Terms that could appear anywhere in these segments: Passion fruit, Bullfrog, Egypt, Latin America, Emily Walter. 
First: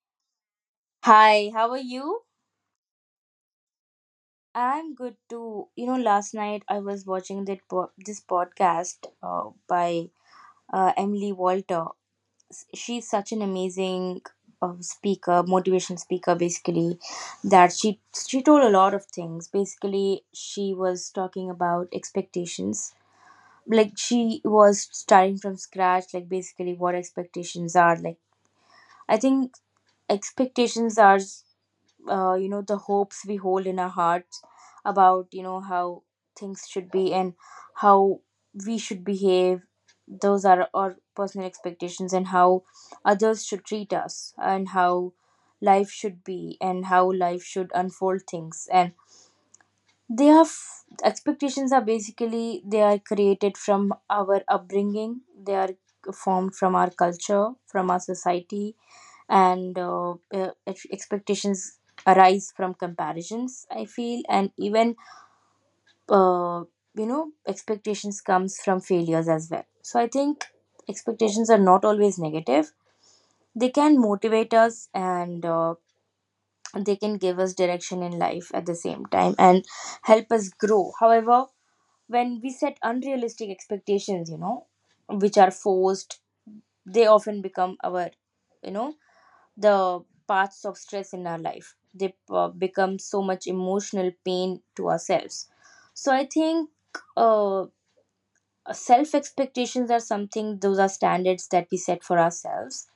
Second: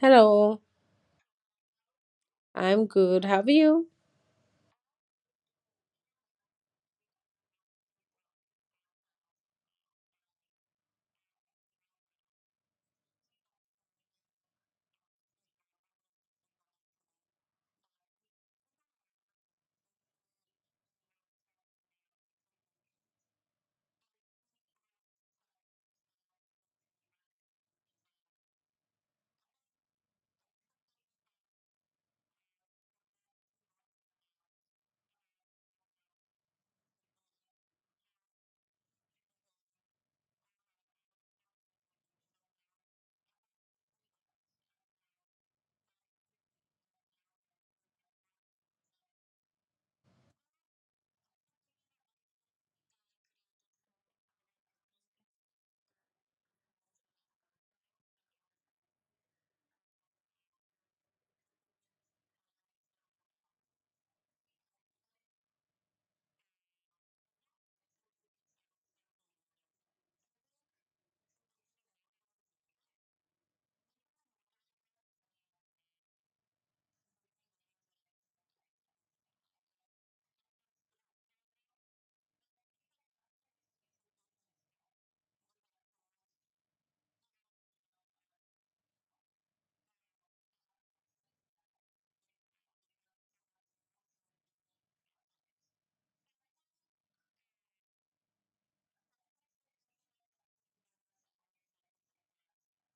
Hello, Hi, how are you? I'm good. How are you? I'm good too. You know, last night I was watching this podcast by Emily Walter. She's such an amazing speaker, motivation speaker, basically. That She told a lot of things. Basically, she was talking about expectations. Like she was starting from scratch. Like basically, what expectations are. I think expectations are. You know, the hopes we hold in our hearts about, you know, how things should be, and how we should behave. Those are our personal expectations, and how others should treat us, and how life should be, and how life should unfold things. And expectations are basically, they are created from our upbringing, they are formed from our culture, from our society. And expectations arise from comparisons, I feel. And even uh, expectations comes from failures as well. So I think expectations are not always negative. They can motivate us, and they can give us direction in life at the same time, and help us grow. However, when we set unrealistic expectations, you know, which are forced, they often become our you know the parts of stress in our life. They become so much emotional pain to ourselves. So I think uh, self expectations are something, those are standards that we set for ourselves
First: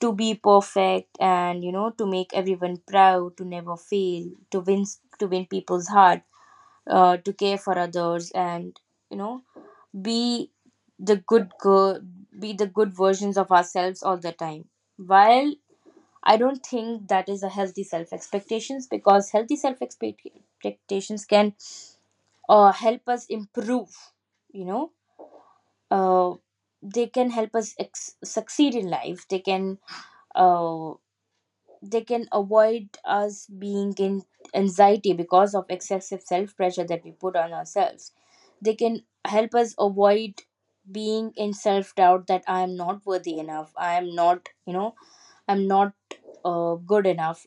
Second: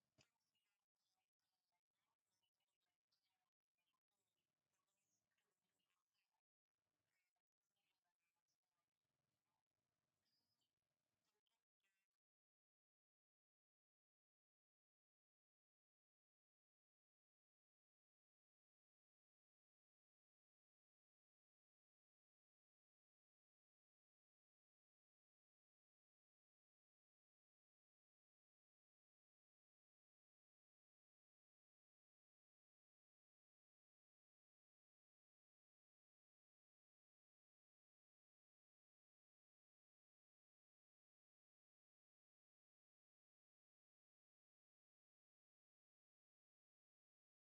to be perfect, and you know, to make everyone proud, to never fail, to win, to win people's heart, to care for others, and you know, be the good girl, be the good versions of ourselves all the time. While I don't think that is a healthy self expectations, because healthy self expectations can help us improve. You know, uh, they can help us succeed in life. They can uh, avoid us being in anxiety because of excessive self pressure that we put on ourselves. They can help us avoid being in self doubt that I am not worthy enough. I'm not good enough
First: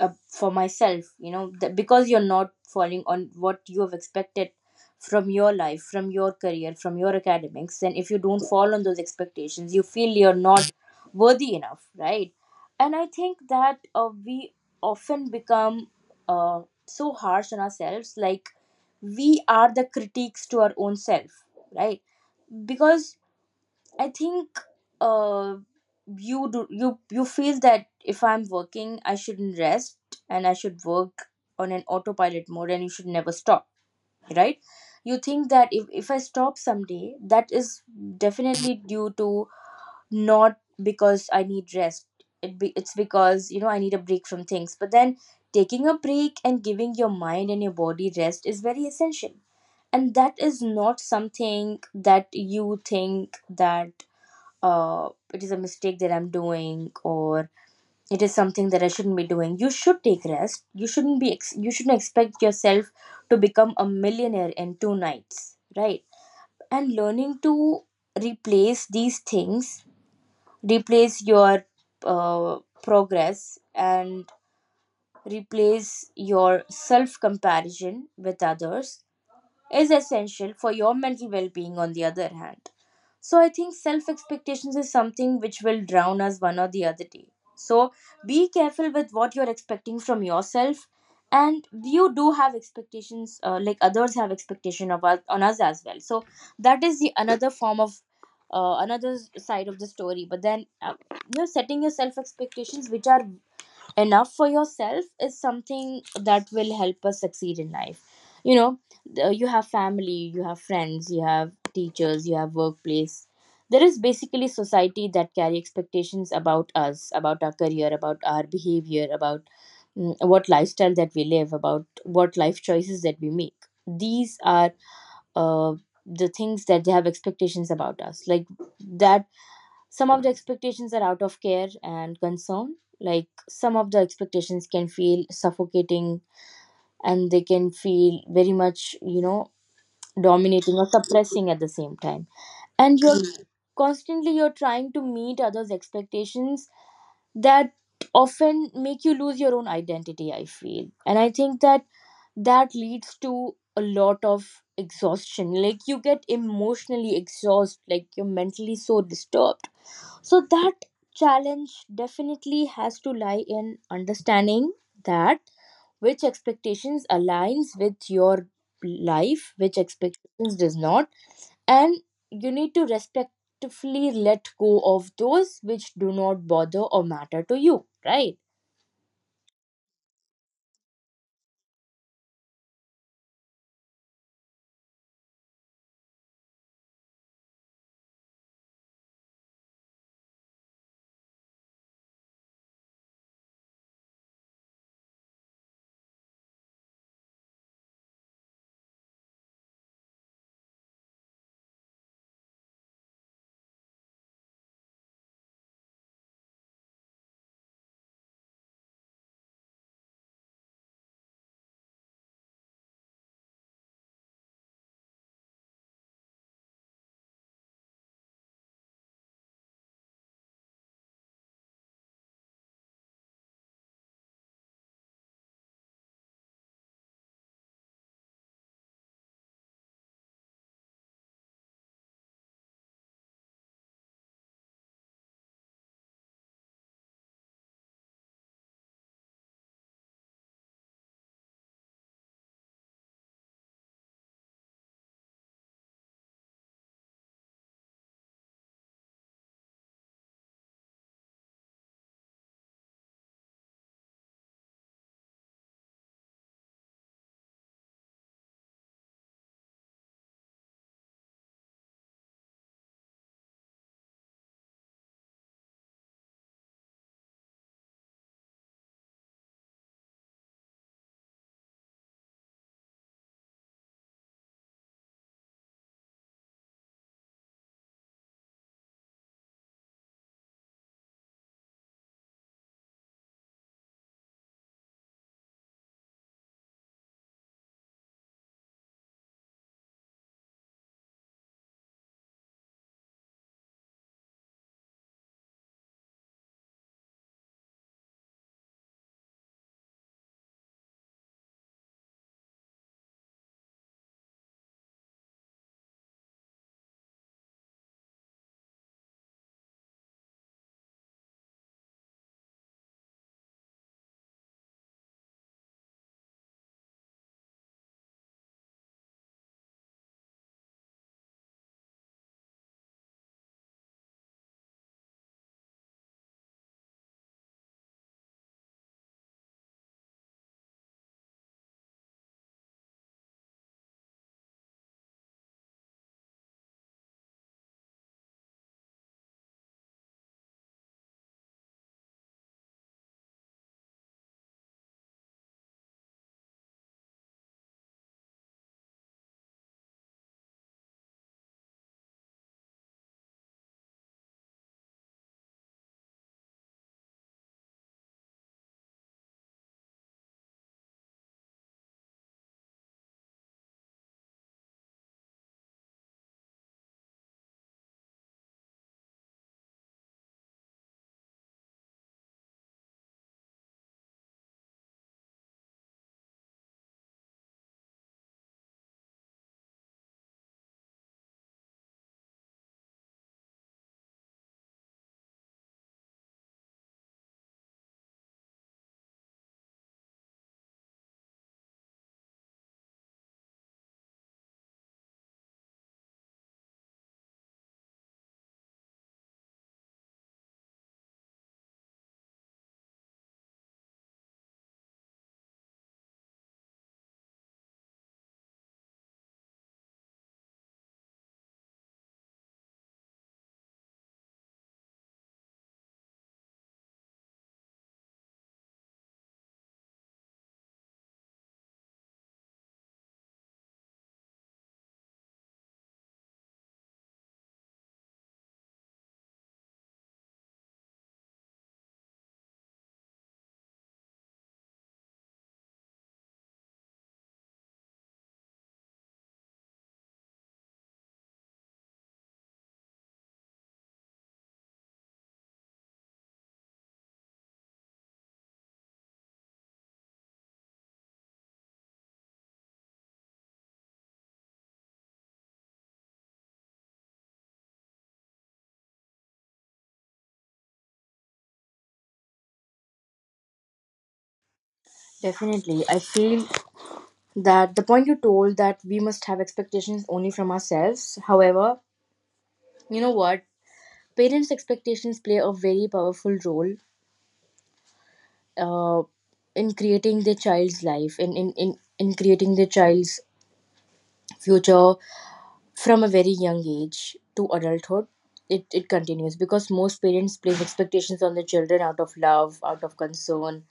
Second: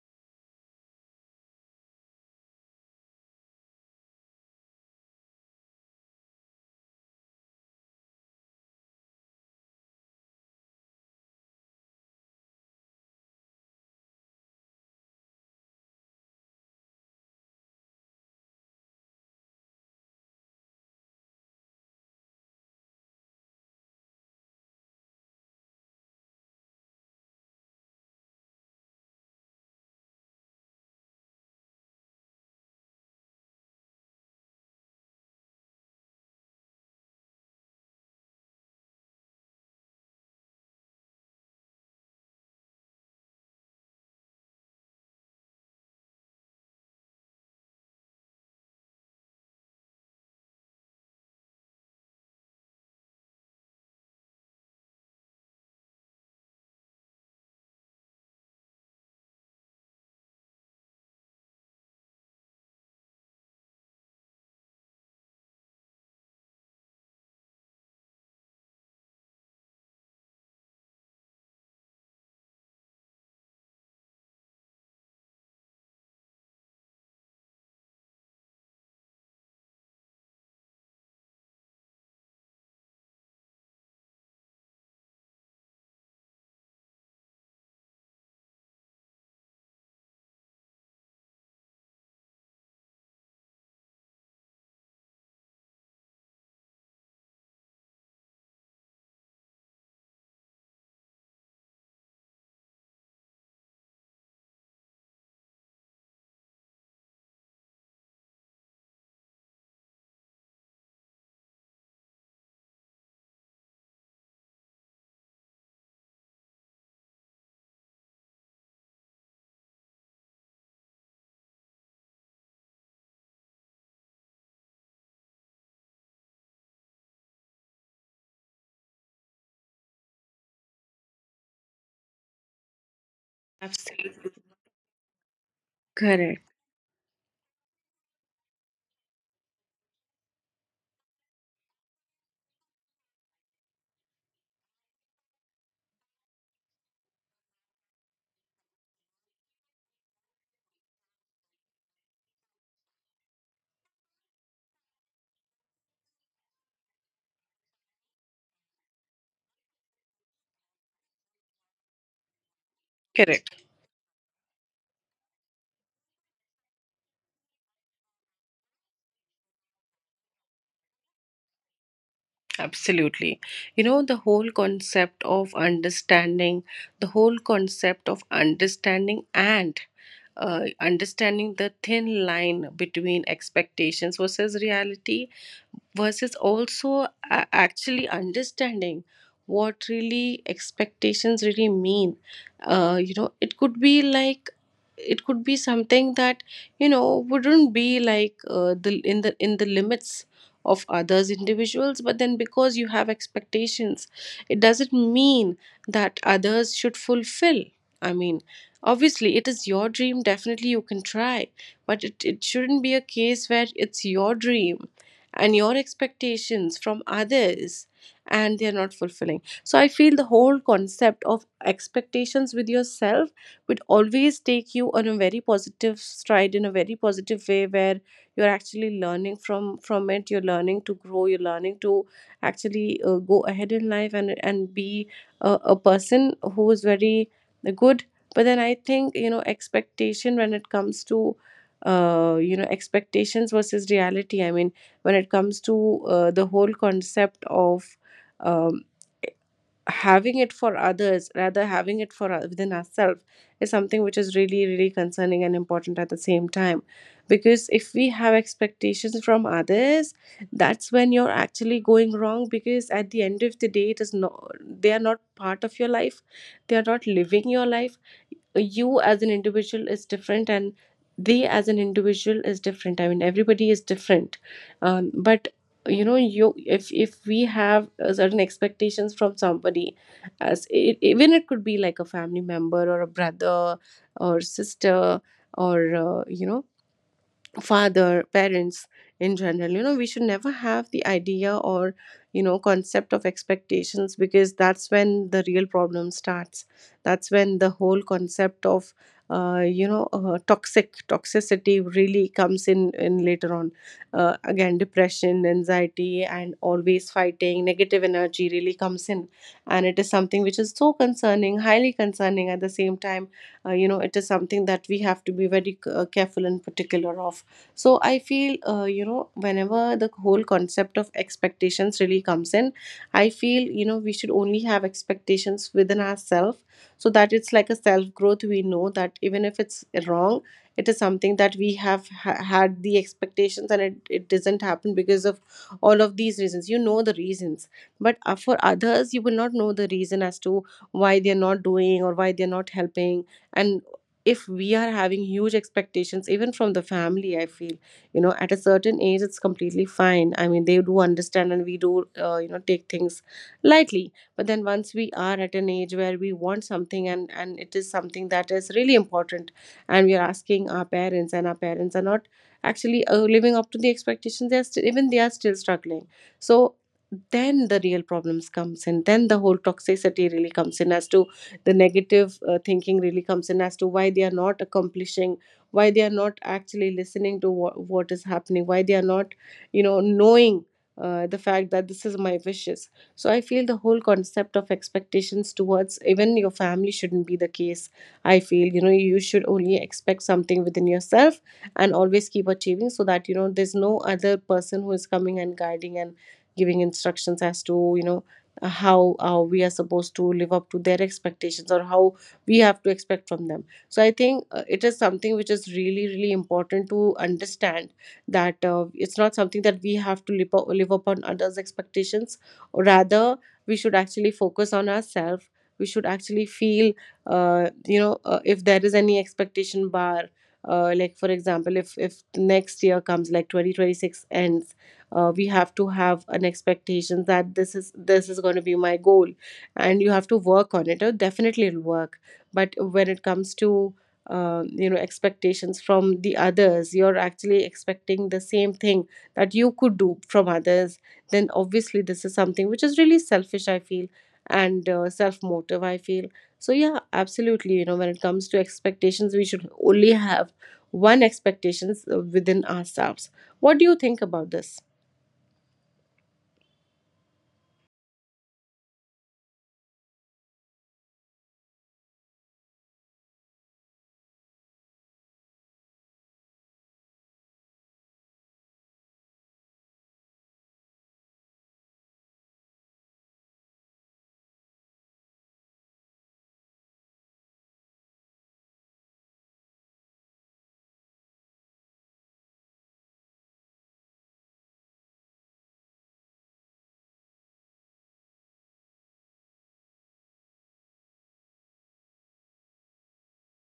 for myself, you know, that because you're not falling on what you have expected from your life, from your career, from your academics. Then if you don't fall on those expectations, you feel you're not worthy enough, right? And I think that we often become uh, so harsh on ourselves, like we are the critiques to our own self, right? Because I think uh, you do you you feel that if I'm working, I shouldn't rest, and I should work on an autopilot mode, and you should never stop, right? You think that if I stop someday, that is definitely due to not because I need rest. It's because, you know, I need a break from things. But then taking a break and giving your mind and your body rest is very essential, and that is not something that you think that it is a mistake that I'm doing, or it is something that I shouldn't be doing. You should take rest. You shouldn't expect yourself to become a millionaire in two nights, right? And learning to replace these things, replace your progress, and replace your self comparison with others is essential for your mental well being, on the other hand. So, I think self expectations is something which will drown us one or the other day. So, be careful with what you're expecting from yourself. And you do have expectations, like others have expectation of us, on us as well. So that is the another form of another side of the story. But then you're setting your self expectations, which are enough for yourself, is something that will help us succeed in life. You know, you have family, you have friends, you have teachers, you have workplace. There is basically society that carry expectations about us, about our career, about our behavior, about what lifestyle that we live, about what life choices that we make. These are uh, the things that they have expectations about us. Like that, some of the expectations are out of care and concern. Like some of the Absolutely expectations can feel suffocating, correct. and they can feel very much, you know, dominating or suppressing at the same time. And you're Mm. constantly you're trying to meet others' expectations that often make you lose your own identity, I feel. And I think that that leads to a lot of exhaustion. Like you get emotionally exhausted, like you're mentally so disturbed, so that challenge definitely has to lie Correct. in understanding that which expectations aligns with your life, which expectations does not, and you need to Absolutely. You know, respectfully the let whole go of concept of those which do not understanding, bother or the whole matter to you, concept of right? understanding and understanding the thin line between expectations versus reality versus also actually understanding what really expectations really mean. You know, it could be like, it could be something that, you know, wouldn't be like, the in the limits of others individuals, but then because you have expectations, it doesn't mean that others should fulfill. I mean, obviously it is your dream, definitely you can try, but it shouldn't be a case where it's your dream and your expectations from others and they're not fulfilling. So I feel the whole concept of expectations with yourself would always take you on a very positive stride in a very positive way, where you're actually learning from it, you're learning to grow, you're learning to actually go ahead in life and be a person who is very good. But then I think, you know, expectation when it comes to, you know, expectations versus reality, I mean, when it comes to, the whole concept of um, having it for others rather having it for, within ourselves, is something which is really really concerning and important at the same time. Because if we have expectations from others, that's when you're actually going wrong, because at the end of the day, it is not, they are not part of your life, they are not living your life. You as an individual is different and they as an individual is different. I mean, everybody is different. But you know, you if we have certain expectations from somebody, as it, even it could be like a family member or a brother or sister or, you know, father, parents in general, you know, we should never have the idea or, you know, concept of expectations, because that's when the real problem starts. That's when the whole concept of, you know, toxicity really comes in later on. Again, depression, anxiety, and always fighting negative energy really comes in. And it is something which is so concerning, highly concerning at the same time. You know, it is something that we have to be very careful and particular of. So I feel, you know, whenever the whole concept of expectations really comes in, I feel, you know, we should only have expectations within ourselves, so that it's like a self growth. We know that even if it's wrong, it is something that we have had the expectations and it doesn't happen because of all of these reasons, you know, the reasons. But for others, you will not know the reason as to why they're not doing or why they're not helping. And if we are having huge expectations even from the family, I feel, you know, at a certain age it's completely fine. I mean, they do understand and we do you know, take things lightly. But then once we are at an age where we want something, and it is something that is really important, and we are asking our parents and our parents are not actually living up to the expectations, they are still, even they are still struggling. So then the real problems comes in, then the whole toxicity really comes in as to the negative thinking really comes in as to why they are not accomplishing, why they are not actually listening to what is happening, why they are not, you know, knowing the fact that this is my wishes. So I feel the whole concept of expectations towards even your family shouldn't be the case. I feel, you know, you should only expect something within yourself and always keep achieving, so that you know there's no other person who is coming and guiding and giving instructions as to, you know, how we are supposed to live up to their expectations or how we have to expect from them. So I think it is something which is really really important to understand, that it's not something that we have to live, up, live upon others expectations. Rather, we should actually focus on ourselves, we should actually feel, you know, if there is any expectation bar, like for example, if next year comes, like 2026 ends, we have to have an expectation that this is going to be my goal and you have to work on it. Definitely it'll work. But when it comes to, you know, expectations from the others, you're actually expecting the same thing that you could do from others, then obviously this is something which is really selfish, I feel, and self motive, I feel. So yeah, absolutely, you know, when it comes to expectations, we should only have one expectations within ourselves. What do you think about this? Definitely. I feel that the point you told that we must have expectations only from ourselves. However, you know what? Parents' expectations play a very powerful role uh, in creating their child's life, in creating their child's future from a very young age to adulthood. It continues because most parents place expectations on their children out of love, out of concern,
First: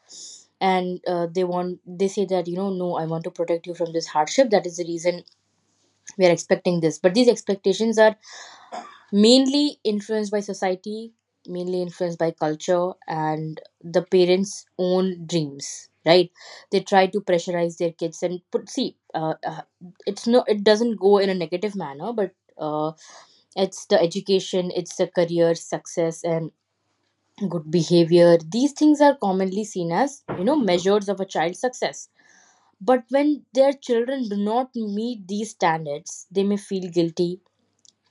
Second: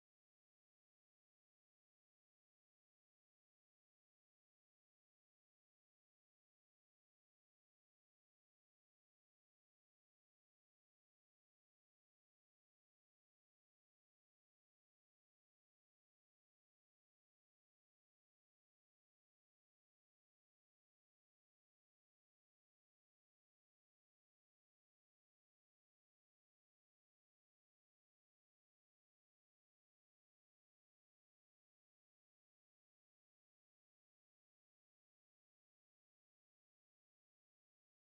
and they want, they say that, you know, no, I want to protect you from this hardship, that is the reason we are expecting this. But these expectations are mainly influenced by society, mainly influenced by culture, and the parents own dreams, right? They try to pressurize their kids and put see it's no, it doesn't go in a negative manner. But uh, it's the education, it's the career success, and good behavior. These things are commonly seen as, you know, measures of a child's success. But when their children do not meet these standards, they may feel guilty,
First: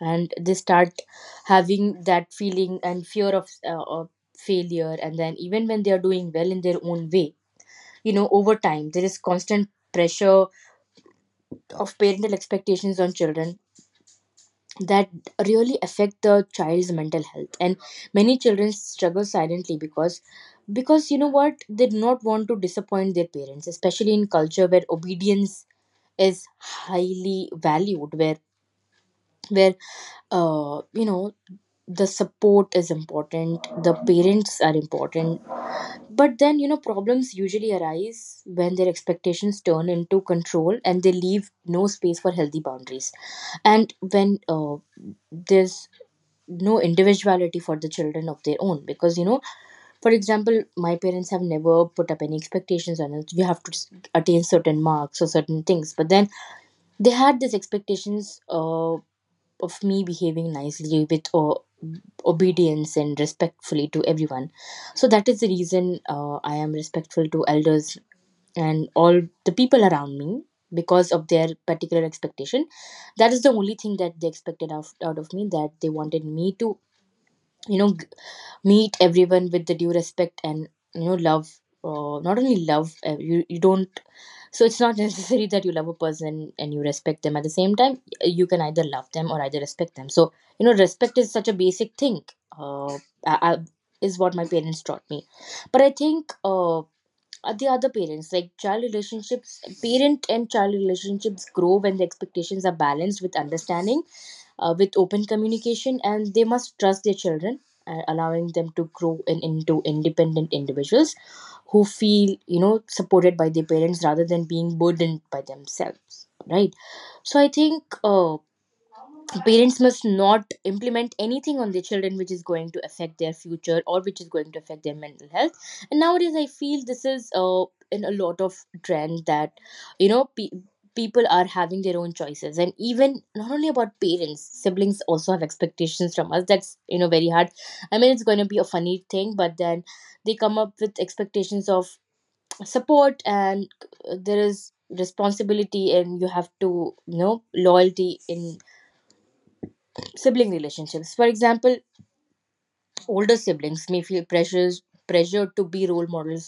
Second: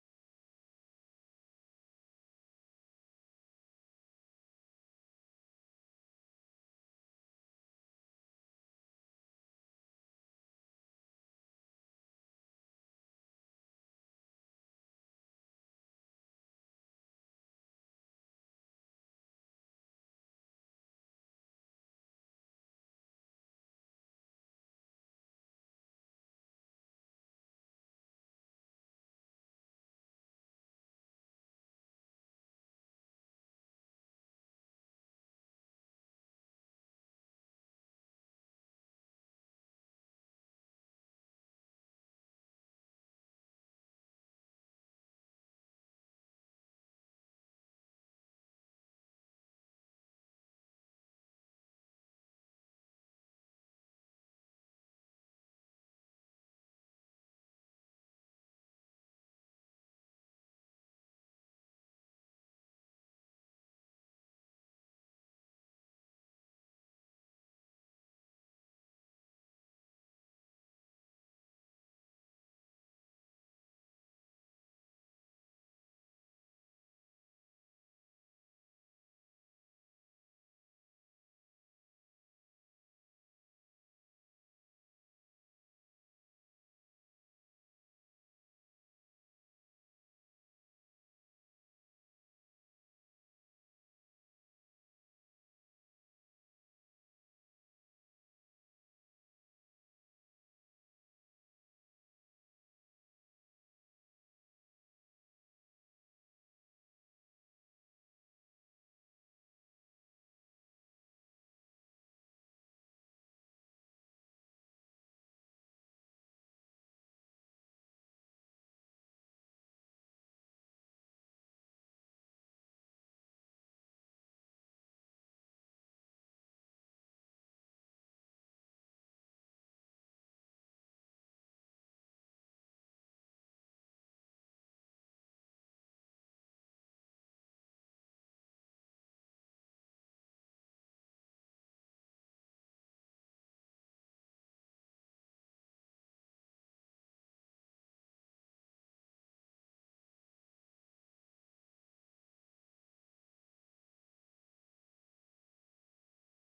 and they start having that feeling and fear of failure. And then even when they are doing well in their own way, you know, over time there is constant pressure of parental expectations on children that really affect the child's mental health. And many children struggle silently because you know what, they do not want to disappoint their parents, especially in culture where obedience is highly valued, where you know, the support is important, the parents are important. But then, you know, problems usually arise when their expectations turn into control, and they leave no space for healthy boundaries. And when there's no individuality for the children of their own. Because, you know, for example, my parents have never put up any expectations on us, we have to attain certain marks or certain things. But then they had these expectations of me behaving nicely with obedience and respectfully to everyone. So that is the reason I am respectful to elders and all the people around me, because of their particular expectation. That is the only thing that they expected out of me, that they wanted me to, you know, meet everyone with the due respect, and you know, love. Not only love, you don't, so it's not necessary that you love a person and you respect them at the same time, you can either love them or either respect them. So you know, respect is such a basic thing, uh, I, I, is what my parents taught me. But I think the other parent and child relationships grow when the expectations are balanced with understanding, with open communication, and they must trust their children, allowing them to grow into independent individuals who feel, you know, supported by their parents rather than being burdened by themselves, right? So I think parents must not implement anything on their children which is going to affect their future, or which is going to affect their mental health. And nowadays I feel this is in a lot of trend that, you know, people are having their own choices. And even not only about parents, siblings also have expectations from us, that's, you know, very hard. I mean, it's going to be a funny thing. But then they come up with expectations of support, and there is responsibility, and you have to, you know, loyalty in sibling relationships. For example, older siblings may feel pressures pressured to be role models,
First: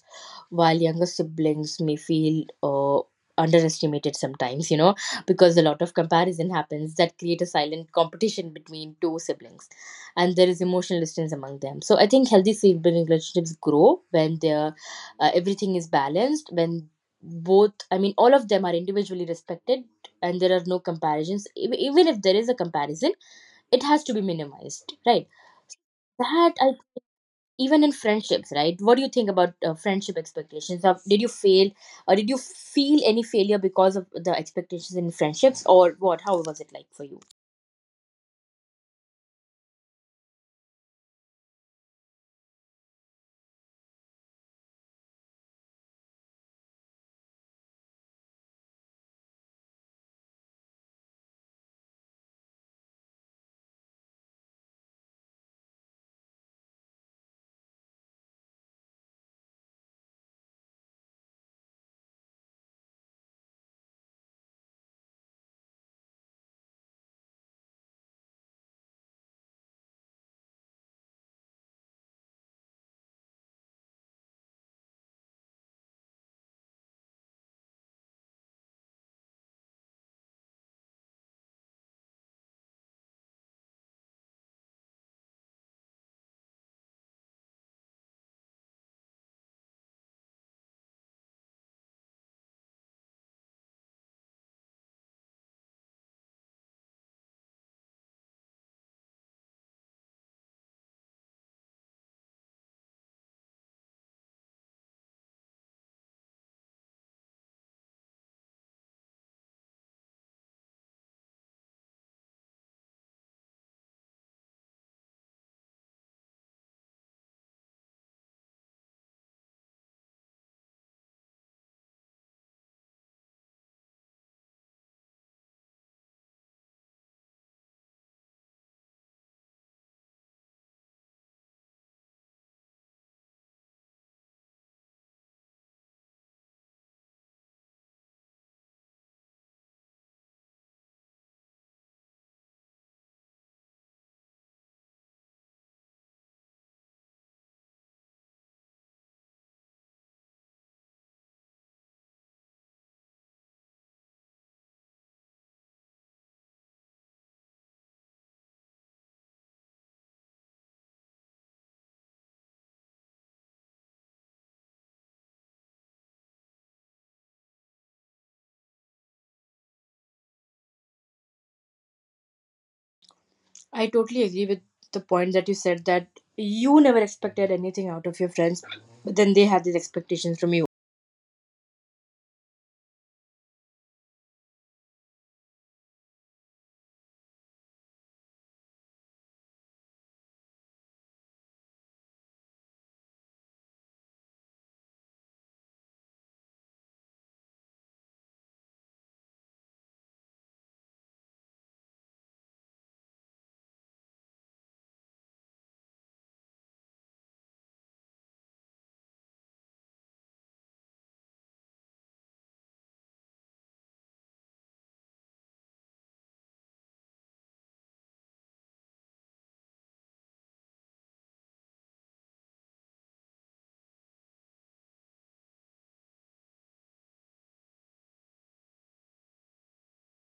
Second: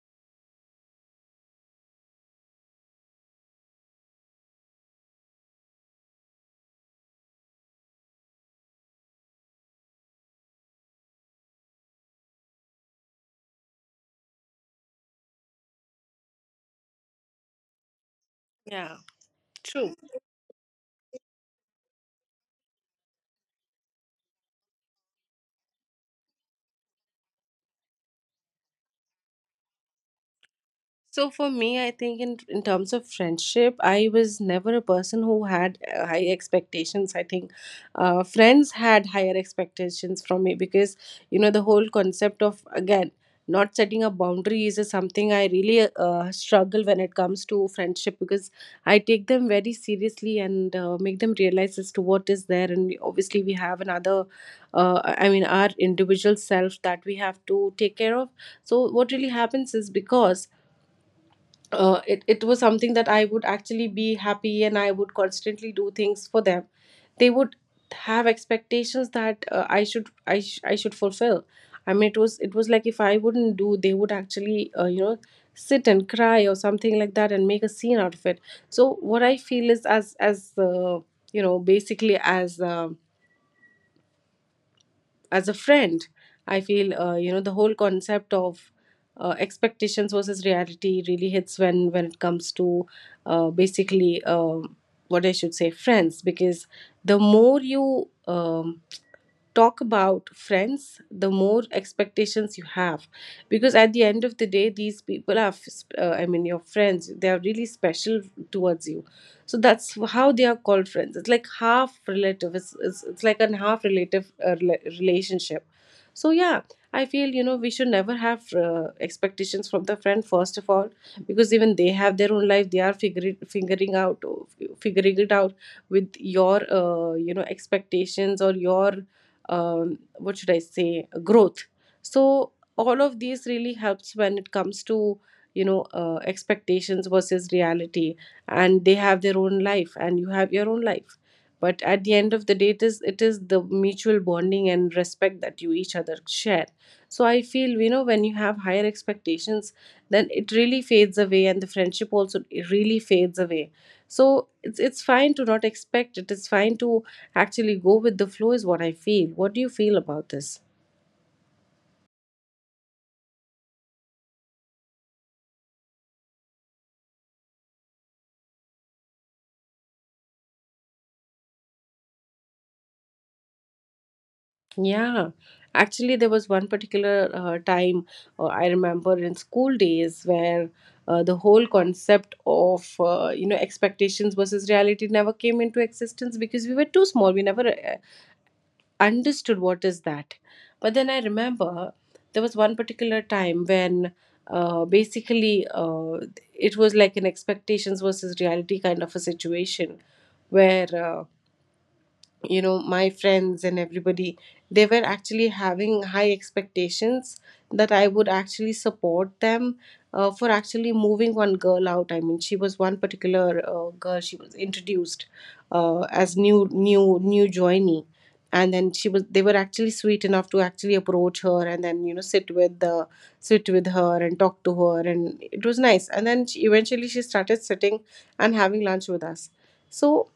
while younger siblings may feel underestimated sometimes, you know, because a lot of comparison happens that create a silent competition between two siblings, and there is emotional distance among them. So I think healthy sibling relationships grow when they're everything is balanced, when both I mean all of them are Yeah, individually respected, true. and there are no comparisons. Even if there is a comparison, it has to be minimized, right? that I, Even in friendships, right? What do you think about friendship expectations of, did you So for me, fail I or think did you in terms feel of any failure friendship, because of I the was never a expectations in person who friendships, had or what, high how was it like for expectations. you? I think friends had higher expectations from me, because you know, the whole concept of again not setting up boundaries is something I really struggle when it comes to friendship, because I take them very seriously and make them realize as to what is there. And we, obviously, we have another, I mean, our individual self that we have to take care of. So what really happens is, because it was something that I would actually be happy and I would constantly do things for them. They would have expectations that I should I should fulfill. I mean, it was like if I wouldn't do, they would actually you know, sit and cry or something like that and make a scene out of it. So what I feel is, as you know, basically as a friend, I feel you know, the whole concept of expectations versus reality really hits when it comes to basically what I should say, friends. Because the more you um, talk about friends, the more expectations you have. Because at the end of the day, these people are, I mean, your friends, they are really special towards you. So that's how they are called friends. It's like half relative, it's like a half relative relationship. So yeah, I feel, you know, we should never have expectations from the friend, first of all, because even they have their own life, they are figuring out, figuring it out with your you know, expectations or your what should I say, growth. So all of these really helps when it comes to, you know, expectations versus reality. And they have their own life and you have your own life, but at the end of the day, it is the mutual bonding and respect that you each other share. So I feel, you know, when you have higher expectations, then it really fades away, and the friendship also, it really fades away. So it's fine to not expect, it is fine to actually go with the flow, is what I feel. What do you feel about this? I totally agree with the Yeah, point that you said, that actually, there was one you never particular expected anything time, out of your friends, I but remember then in they have school these days expectations from you. where the whole concept of you know, expectations versus reality never came into existence, because we were too small. We never understood what is that. But then I remember there was one particular time when basically it was like an expectations versus reality kind of a situation where you know my friends and everybody, they were actually having high expectations that I would actually support them, for actually moving one girl out. I mean, she was one particular girl, she was introduced as new joinee, and then she was they were actually sweet enough to actually approach her and then, you know, sit with her and talk to her, and it was nice. And then eventually she started sitting and having lunch with us. So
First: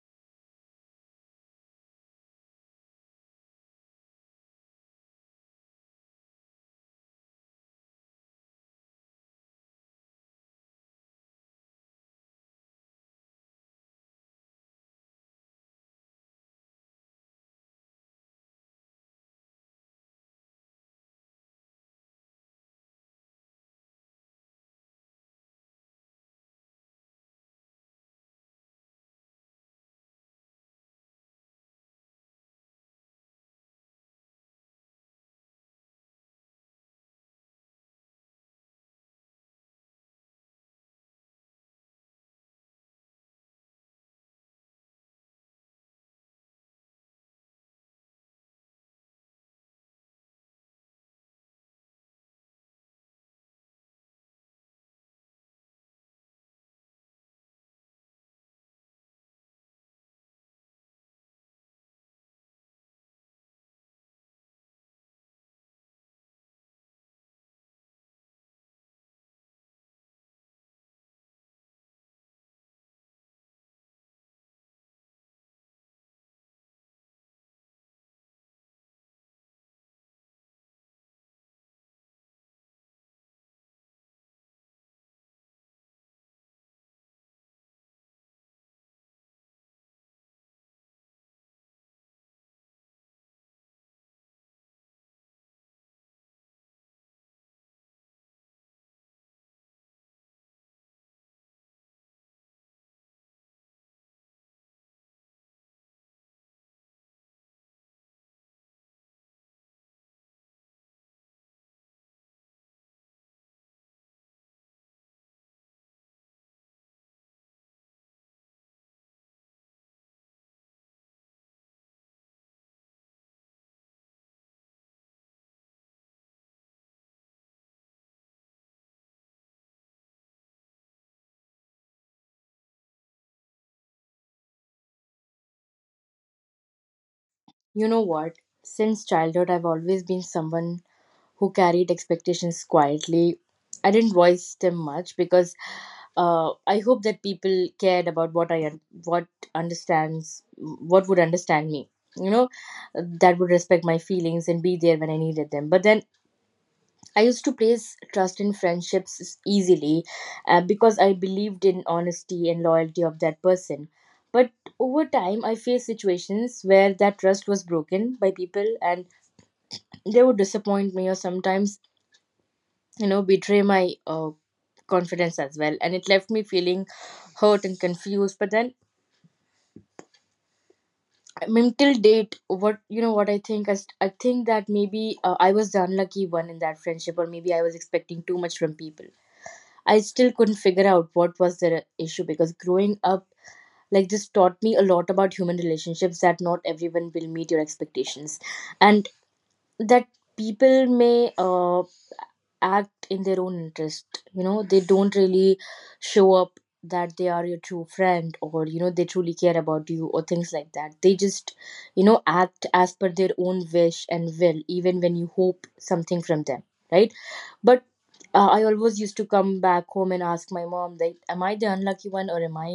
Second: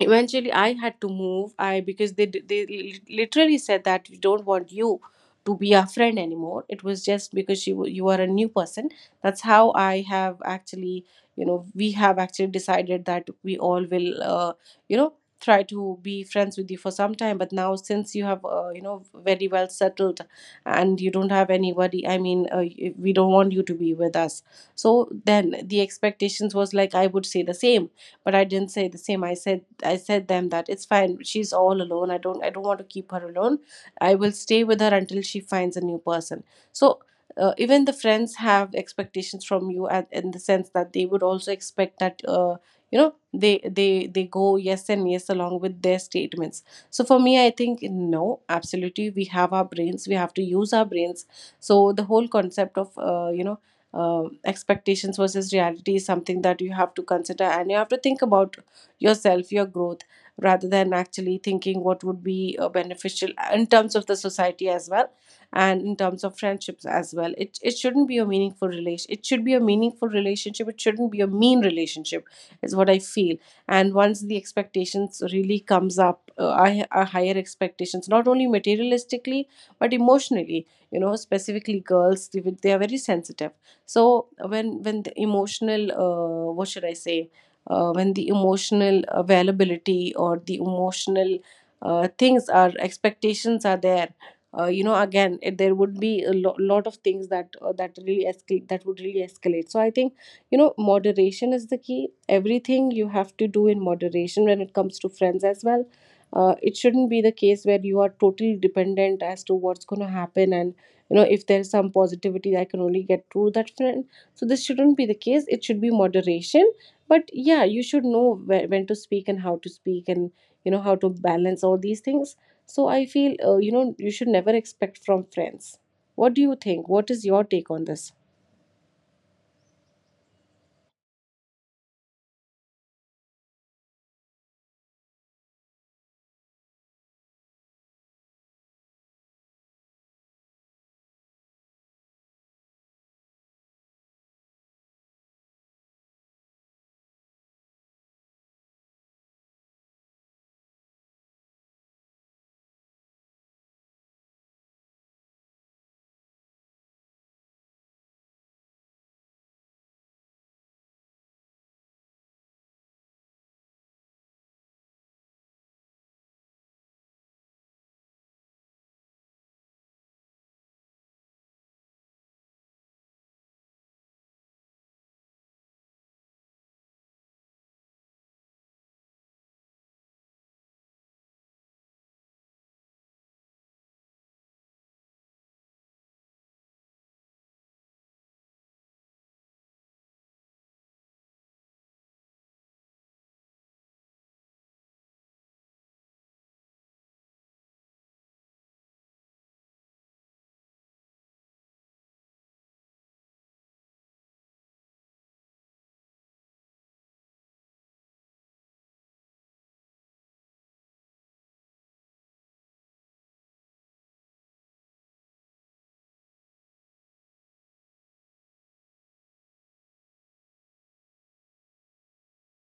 eventually I had to move I because they they literally said that we don't want you to be our friend anymore. It was just because you are a new person. That's how I have actually you know, we have actually decided that we all will, you know, try to be friends with you for some time, but now since you have, you know, very well settled and you don't have anybody. I mean, we don't want you to be with us. So then the expectations was, like, I would say the same, but I didn't say the same. I said, I said them that it's fine. She's all alone. I don't want to keep her alone. I will stay with her until she finds a new person. So even the friends have expectations from you in the sense that they would also expect that, you know, they go yes and yes along with their statements. So for me, I think no, absolutely, we have our brains, we have to use our brains. So the whole concept of, you know, expectations versus reality is something that you have to consider and you have to think about yourself, your growth, rather than actually thinking what would be beneficial in terms of the society as well and in terms of friendships as well. It shouldn't be a meaningful relation. It should be a meaningful relationship. It shouldn't be a mean relationship, is what I feel. And once the expectations really comes up, are higher expectations, not only materialistically but emotionally. You know, specifically girls, they are very sensitive. So when the emotional, what should I say? When the emotional availability or the emotional things are expectations are there, you know, again, there would be a lot of things that that really escalate that would really escalate. So I think, you know, moderation is the key. Everything you have to do in moderation when it comes to friends as well. It shouldn't be the case where you are totally dependent as to what's going to happen, and, you know, if there's some positivity, I can only get through that friend. So this shouldn't be the case, it should be moderation. But yeah, you should know where, when to speak and how to speak and, you know, how to balance all these things. So I feel, you know, you should never expect from friends. What do you think, what is your take on this? You know what, since childhood I've always been someone who carried expectations quietly. I didn't voice them much because I hope that people cared about what understands, what would understand me. You know, that would respect my feelings and be there when I needed them. But then I used to place trust in friendships easily, because I believed in honesty and loyalty of that person. But over time, I faced situations where that trust was broken by people, and they would disappoint me, or sometimes, you know, betray my confidence as well, and it left me feeling hurt and confused. But then, I mean, till date, what, you know, what I think, I think that maybe I was the unlucky one in that friendship, or maybe I was expecting too much from people. I still couldn't figure out what was the issue, because growing up like this taught me a lot about human relationships, that not everyone will meet your expectations, and that people may act in their own interest. You know, they don't really show up that they are your true friend, or you know, they truly care about you, or things like that. They just, you know, act as per their own wish and will, even when you hope something from them, right? But I always used to come back home and ask my mom, like, am I the unlucky one, or am I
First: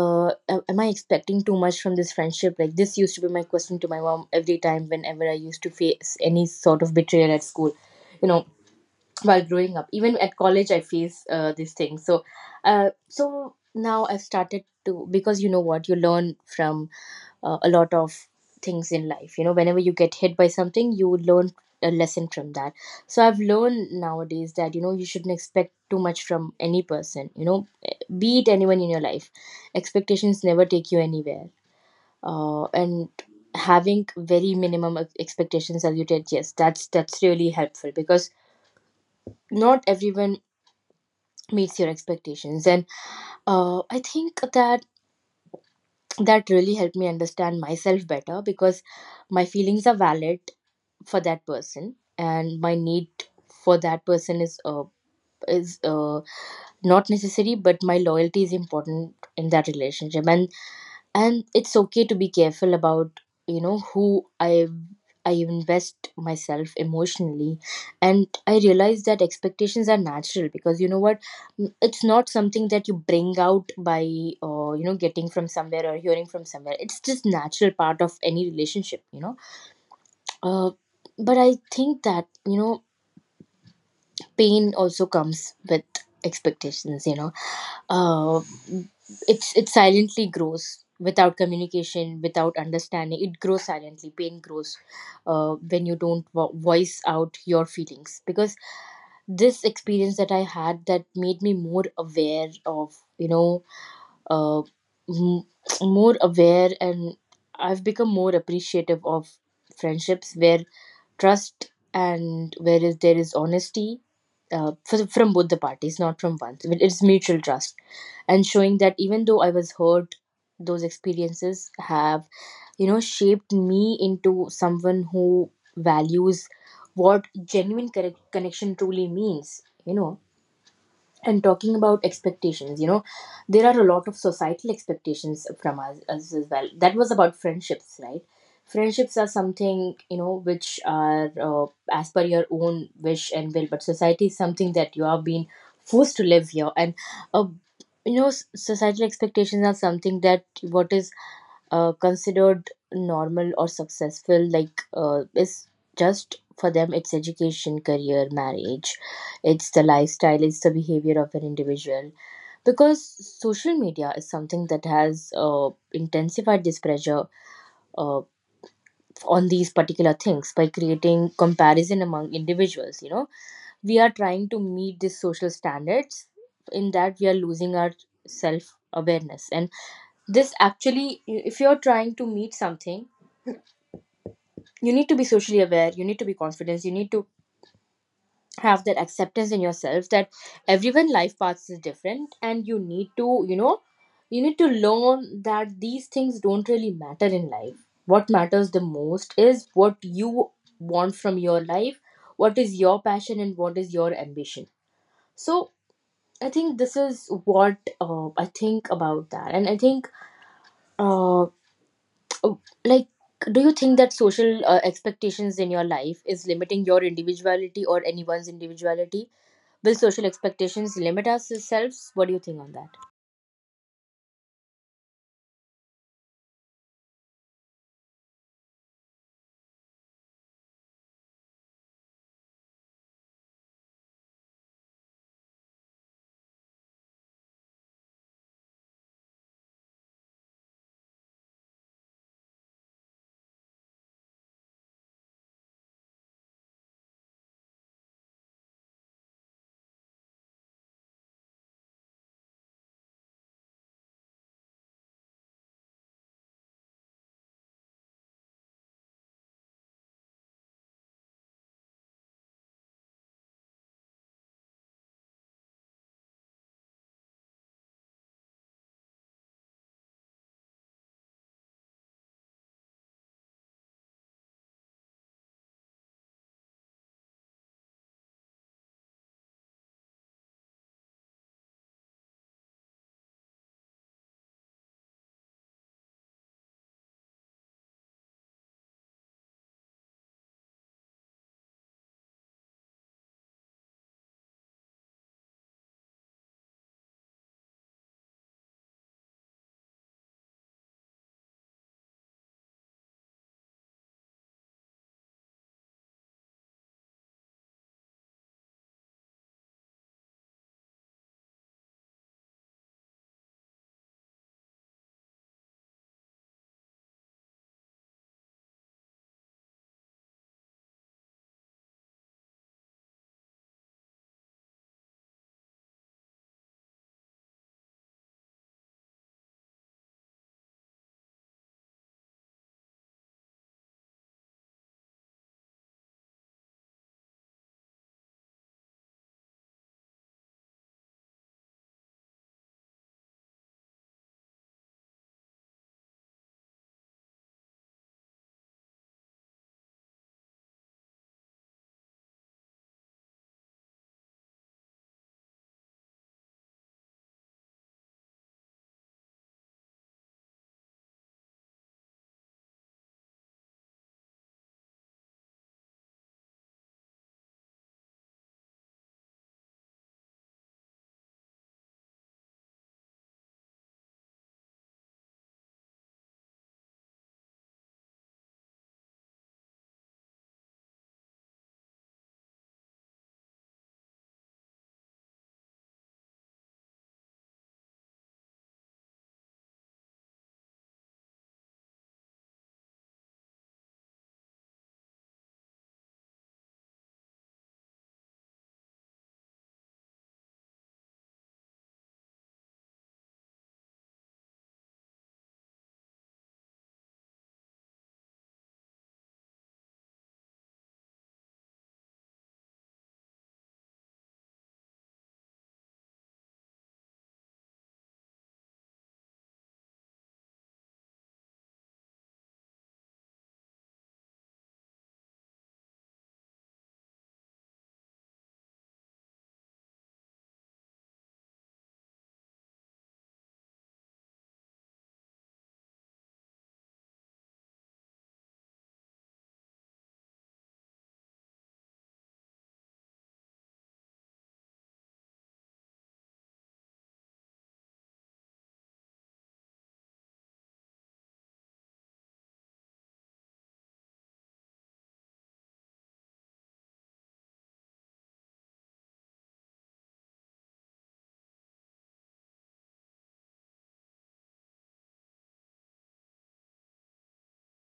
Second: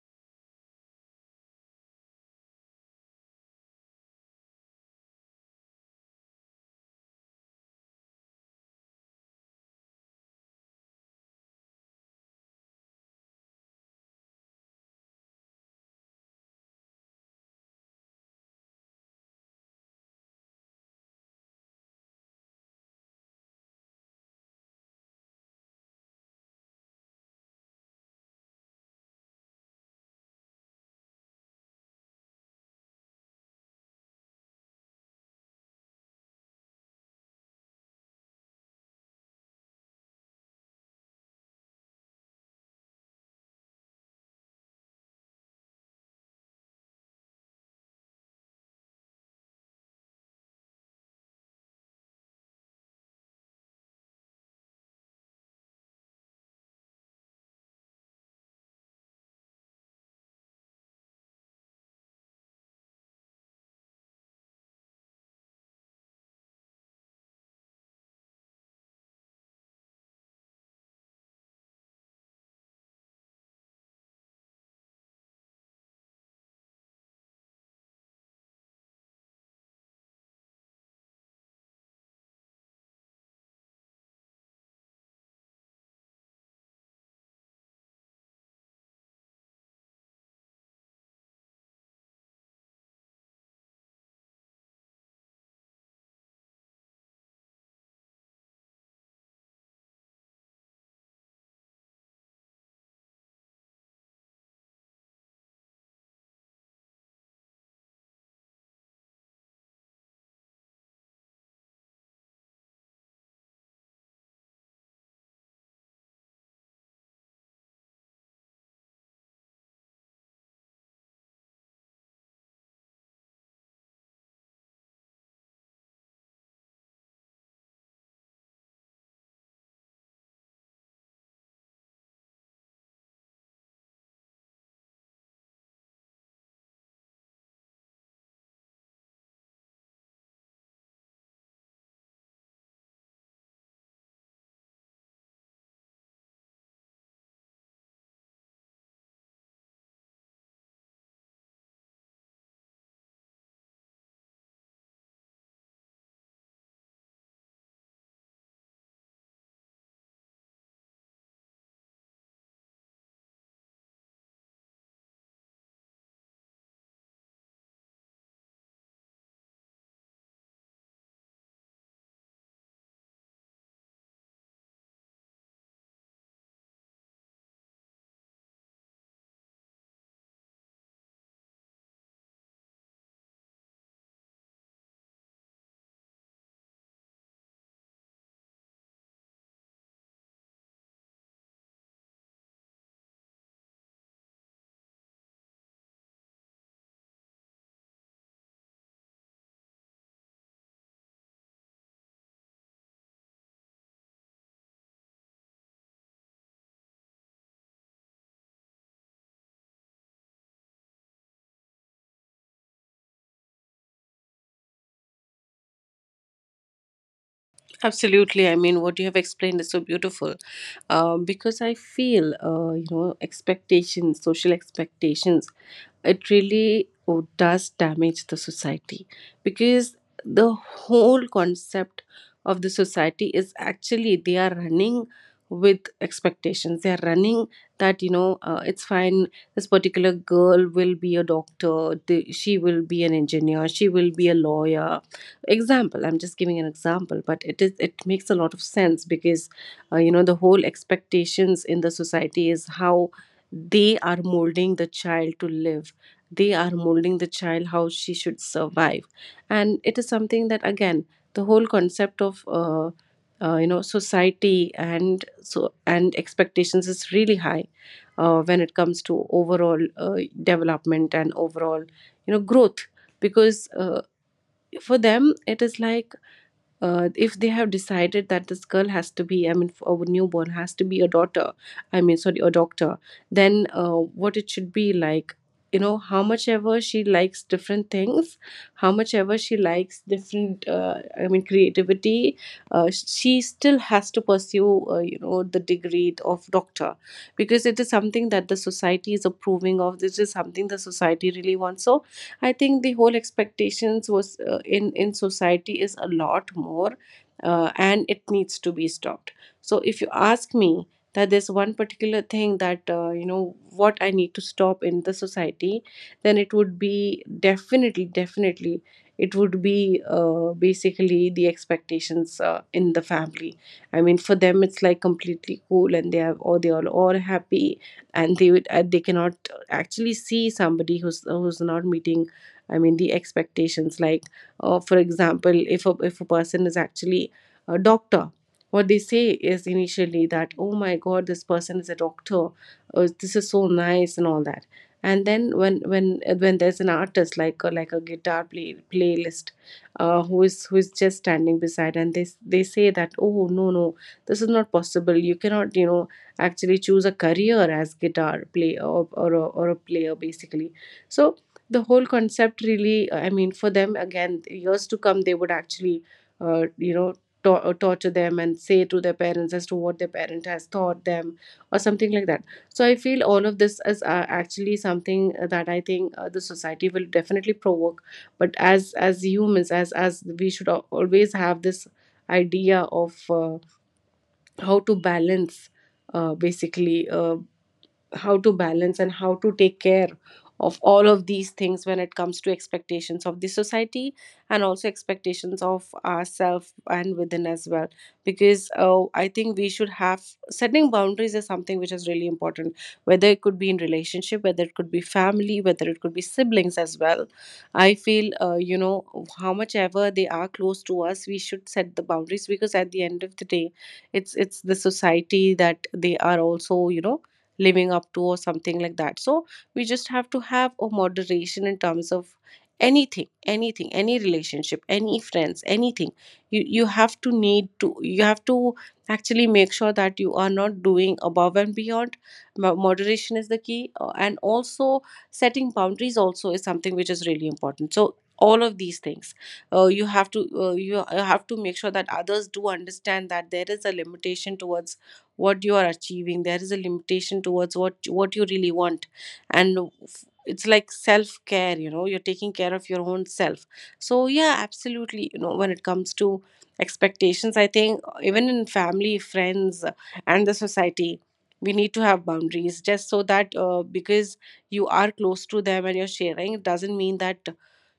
am I expecting too much from this friendship? Like, this used to be my question to my mom every time, whenever I used to face any sort of betrayal at school, you know, while growing up, even at college I face this thing. So, uh, so now I've started to, because you know what, you learn from a lot of things in life, you know, whenever you get hit by something you learn a lesson from that. So I've learned nowadays that, you know, you shouldn't expect too much from any person, you know, be it anyone in your life. Expectations never take you anywhere. Uh, and having very minimum expectations, as you did, yes, that's really helpful because not everyone meets your expectations. And I think that that really helped me understand myself better, because my feelings are valid for that person, and my need for that person is is uh, not necessary, but my loyalty is important in that relationship. And it's okay to be careful about, you know, who I invest myself emotionally. And I realize that expectations are natural, because you know what, Mm, it's not something that you bring out by you know, getting from somewhere or hearing from somewhere. It's just natural part of any relationship, you know. uh, but I think that, you know, pain also comes with expectations, you know. uh, it's it silently grows without communication, without understanding. It grows silently, pain grows when you don't voice out your feelings. Because this experience that I had, that made me more aware of, you know, uh, m- more aware. And I've become more appreciative of friendships where trust and whereas there is honesty, from both the parties, not from one. But it's mutual trust, and showing that even though I was hurt, those experiences have, you know, shaped me into someone who values what genuine correct connection truly means, you know. And talking about expectations, you know, there are a lot of societal expectations from us, us as well, that was about friendships, right? Friendships are something, you know, which are as per your own wish and will, but society is something that you are being forced to live here. And uh, you know, societal expectations are something that what is considered normal or successful, like is just for them, it's education, career, marriage. It's the lifestyle, it's the behavior of an individual. Because social media is something that has intensified this pressure uh, on these particular things by creating comparison among individuals, you know. We are trying to meet these social standards, in that we are losing our self awareness. And this actually, if you're trying to meet something, you need to be socially aware, you need to be confident, you need to have that acceptance in yourself that everyone life paths is different, and you need to, you know, you need to learn that these things don't really matter in life. What matters the most is what you want from your life, what is your passion and what is your ambition. So I think this is what I think about that. And I think uh, Oh, like, do you think that social expectations in your life is limiting your individuality or Absolutely. anyone's I mean, what you have individuality? explained is so Will social beautiful. expectations limit Because I ourselves? What do feel, you think on you that? know, expectations, social expectations, it really, oh, does damage the society, because the whole concept of the society is, actually, they are running with expectations, they are running that, you know, it's fine, this particular girl will be a doctor, she will be an engineer, she will be a lawyer. Example, I'm just giving an example, but it is, it makes a lot of sense, because, you know, the whole expectations in the society is how they are molding the child to live, they are molding the child how she should survive. And it is something that, again, the whole concept of, you know, society and so and expectations is really high when it comes to overall development and overall, you know, growth. Because, for them it is like, if they have decided that this girl has to be, I mean, for a newborn, has to be a daughter, I mean, sorry, a doctor, then, what it should be like, you know. How much ever she likes different things, how much ever she likes different I mean, creativity, she still has to pursue, you know, the degree of doctor, because it is something that the society is approving of, this is something the society really wants. So I think the whole expectations was in society is a lot more, and it needs to be stopped. So if you ask me that there's one particular thing that, you know, what I need to stop in the society, then it would be definitely, definitely, it would be basically the expectations in the family. I mean, for them it's like completely cool, and they have, or they are all happy, and they would, they cannot actually see somebody who's not meeting, I mean, the expectations. Like, for example, if if a person is actually a doctor, what they say is initially that, oh my God, this person is a doctor. This is so nice and all that. And then when there's an artist, like like a playlist, who is, just standing beside, and they say that, oh no, no, this is not possible. You cannot, you know, actually choose a career as guitar player, or a player, basically. So the whole concept really, I mean, for them, again, years to come, they would actually you know, torture them and say to their parents as to what their parent has taught them, or something like that. So I feel all of this is, actually something that I think, the society will definitely provoke, but as humans, as we should always have this idea of, how to balance, basically how to balance and how to take care of all of these things when it comes to expectations of the society, and also expectations of ourselves and within as well. Because, I think we should have, setting boundaries is something which is really important, whether it could be in relationship, whether it could be family, whether it could be siblings as well. I feel, you know, how much ever they are close to us, we should set the boundaries, because at the end of the day, it's the society that they are also, you know, living up to, or something like that. So we just have to have a moderation in terms of anything, anything, any relationship, any friends, anything. You have to, need to, you have to actually make sure that you are not doing above and beyond. Moderation is the key, and also setting boundaries also is something which is really important. So all of these things, you have to, you have to make sure that others do understand that there is a limitation towards what you are achieving, there is a limitation towards what you really want. And it's like self care, you know, you're taking care of your own self. So yeah, absolutely, you know, when it comes to expectations, I think, even in family, friends, and the society, we need to have boundaries, just so that, because you are close to them and you're sharing, it doesn't mean that,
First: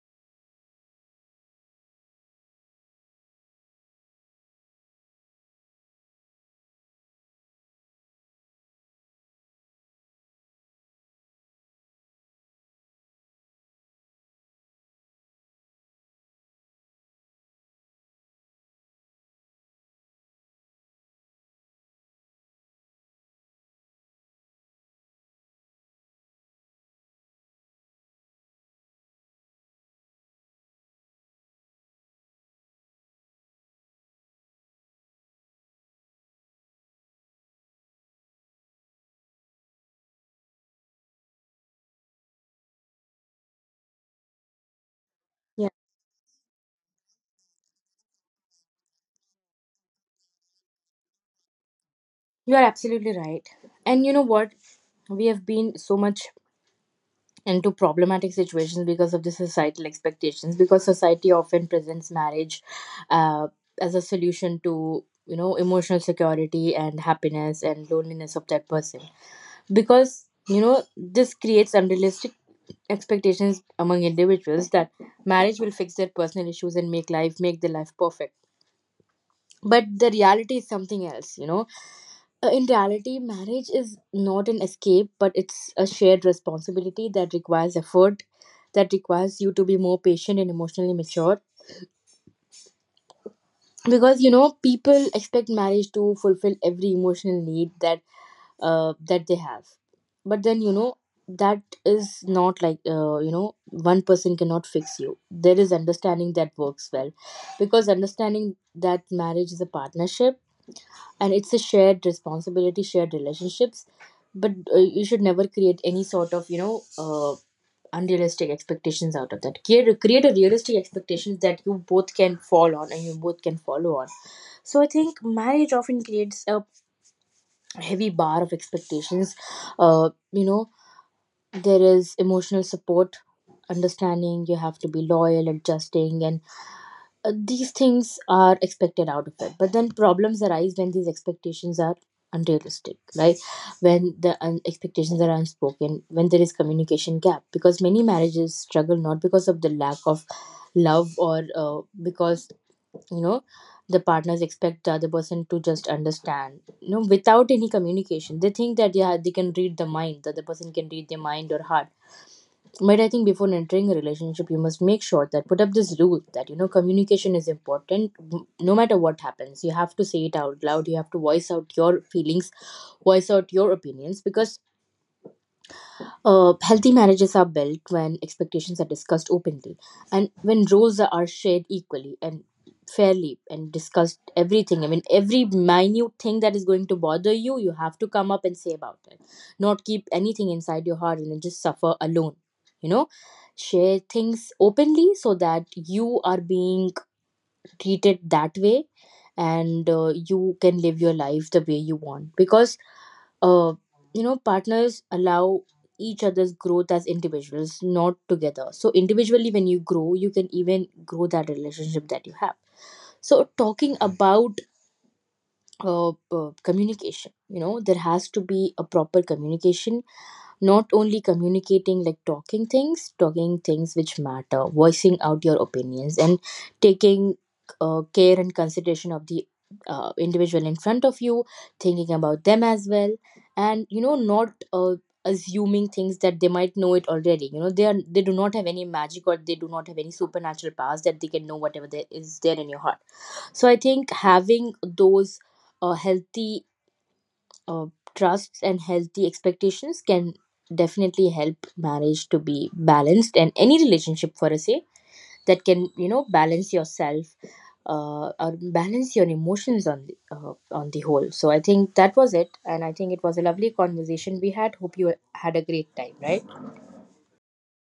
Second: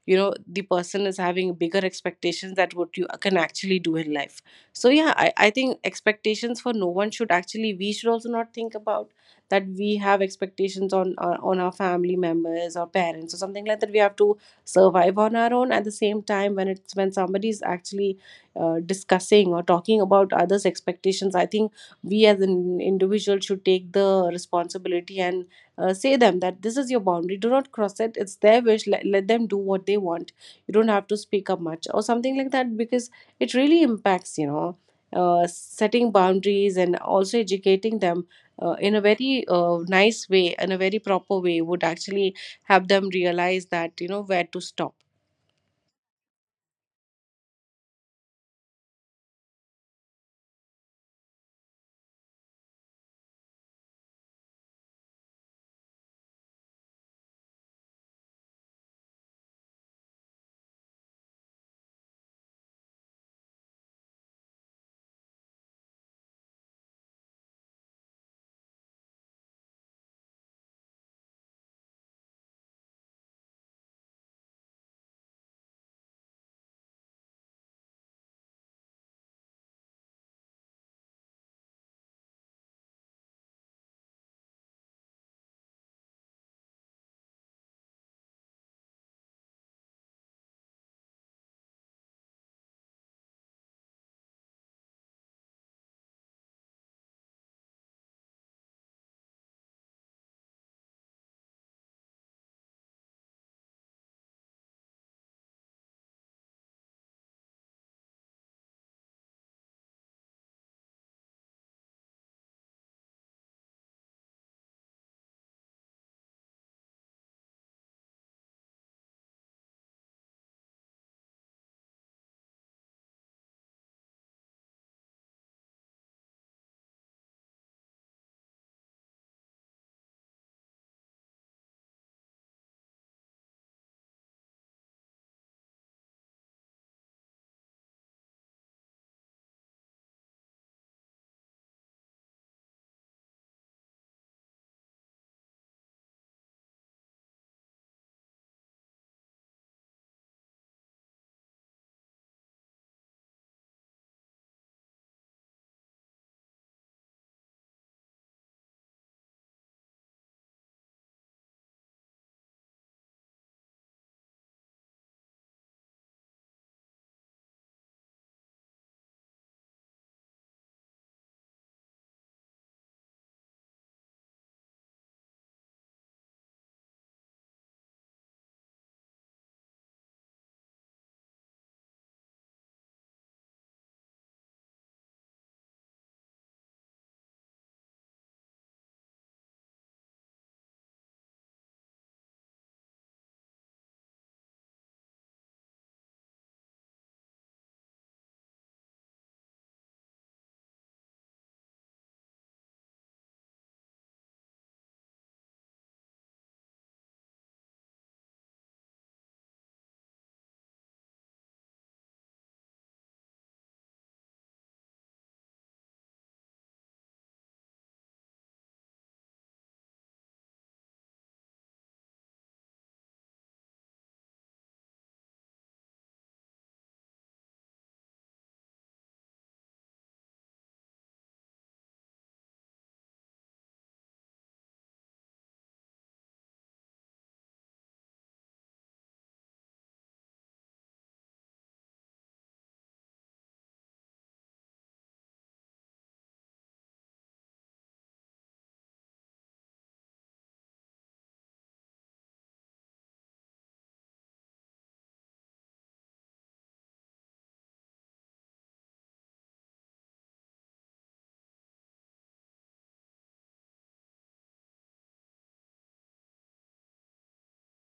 you know, the person is having bigger expectations that what you can actually do in life. So yeah, I think expectations for no one should, actually, we should also not think about that we have expectations on on our family members or parents or something like that. We have to survive on our own. At the same time, when it's, when somebody is actually discussing or talking about others expectations, I think we as an individual should take the responsibility and say them that this is your boundary, do not cross it, it's their wish, let them do what they want. You don't have to speak up much or something like that, because it really impacts, you know, setting boundaries, and also educating them in a very nice way, in a very proper way, would actually help them realize that, you know, where to stop. Yeah, you are absolutely right. And you know what, we have been so much into problematic situations because of the societal expectations, because society often presents marriage uh, as a solution to, you know, emotional security and happiness and loneliness of that person. Because you know, this creates unrealistic expectations among individuals, that marriage will fix their personal issues and make life, make their life perfect. But the reality is something else, you know. In reality, marriage is not an escape, but it's a shared responsibility that requires effort, that requires you to be more patient and emotionally mature. Because you know, people expect marriage to fulfill every emotional need that that they have. But then you know, that is not like, you know, one person cannot fix you. There is understanding that works well, because understanding that marriage is a partnership, and it's a shared responsibility, shared relationships. But you should never create any sort of, you know, unrealistic expectations out of that. Create, create a realistic expectations that you both can fall on and you both can follow on. So I think marriage often creates a heavy bar of expectations. You know, there is emotional support, understanding, you have to be loyal, adjusting. And these things are expected out of it, but then problems arise when these expectations are unrealistic, right? When the expectations are unspoken, when there is communication gap. Because many marriages struggle not because of the lack of love, or because you know, the partners expect the other person to just understand, you know, without any communication. They think that yeah, they can read the mind, the other person can read their mind or heart. But I think before entering a relationship, you must make sure that put up this rule, that you know, communication is important. No matter what happens, you have to say it out loud, you have to voice out your feelings, voice out your opinions. Because healthy marriages are built when expectations are discussed openly, and when roles are shared equally and fairly, and discussed everything. I mean, every minute thing that is going to bother you, you have to come up and say about it. Not keep anything inside your heart and then just suffer alone. You know, share things openly so that you are being treated that way. And you can live your life the way you want. Because uh, you know, partners allow each other's growth as individuals, not together. So individually when you grow, you can even grow that relationship that you have. So talking about communication, you know, there has to be a proper communication, not only communicating like talking things, talking things which matter, voicing out your opinions and taking care and consideration of the individual in front of you, thinking about them as well. And you know, not assuming things that they might know it already. You know, they are, they do not have any magic, or they do not have any supernatural powers that they can know whatever there is there in your heart. So I think having those healthy uh, trusts and healthy expectations can definitely help marriage to be balanced, and any relationship for a say, that can you know balance yourself or balance your emotions on the whole. So I think that was it, and I think it was a lovely conversation we had. Hope you had a great time, right?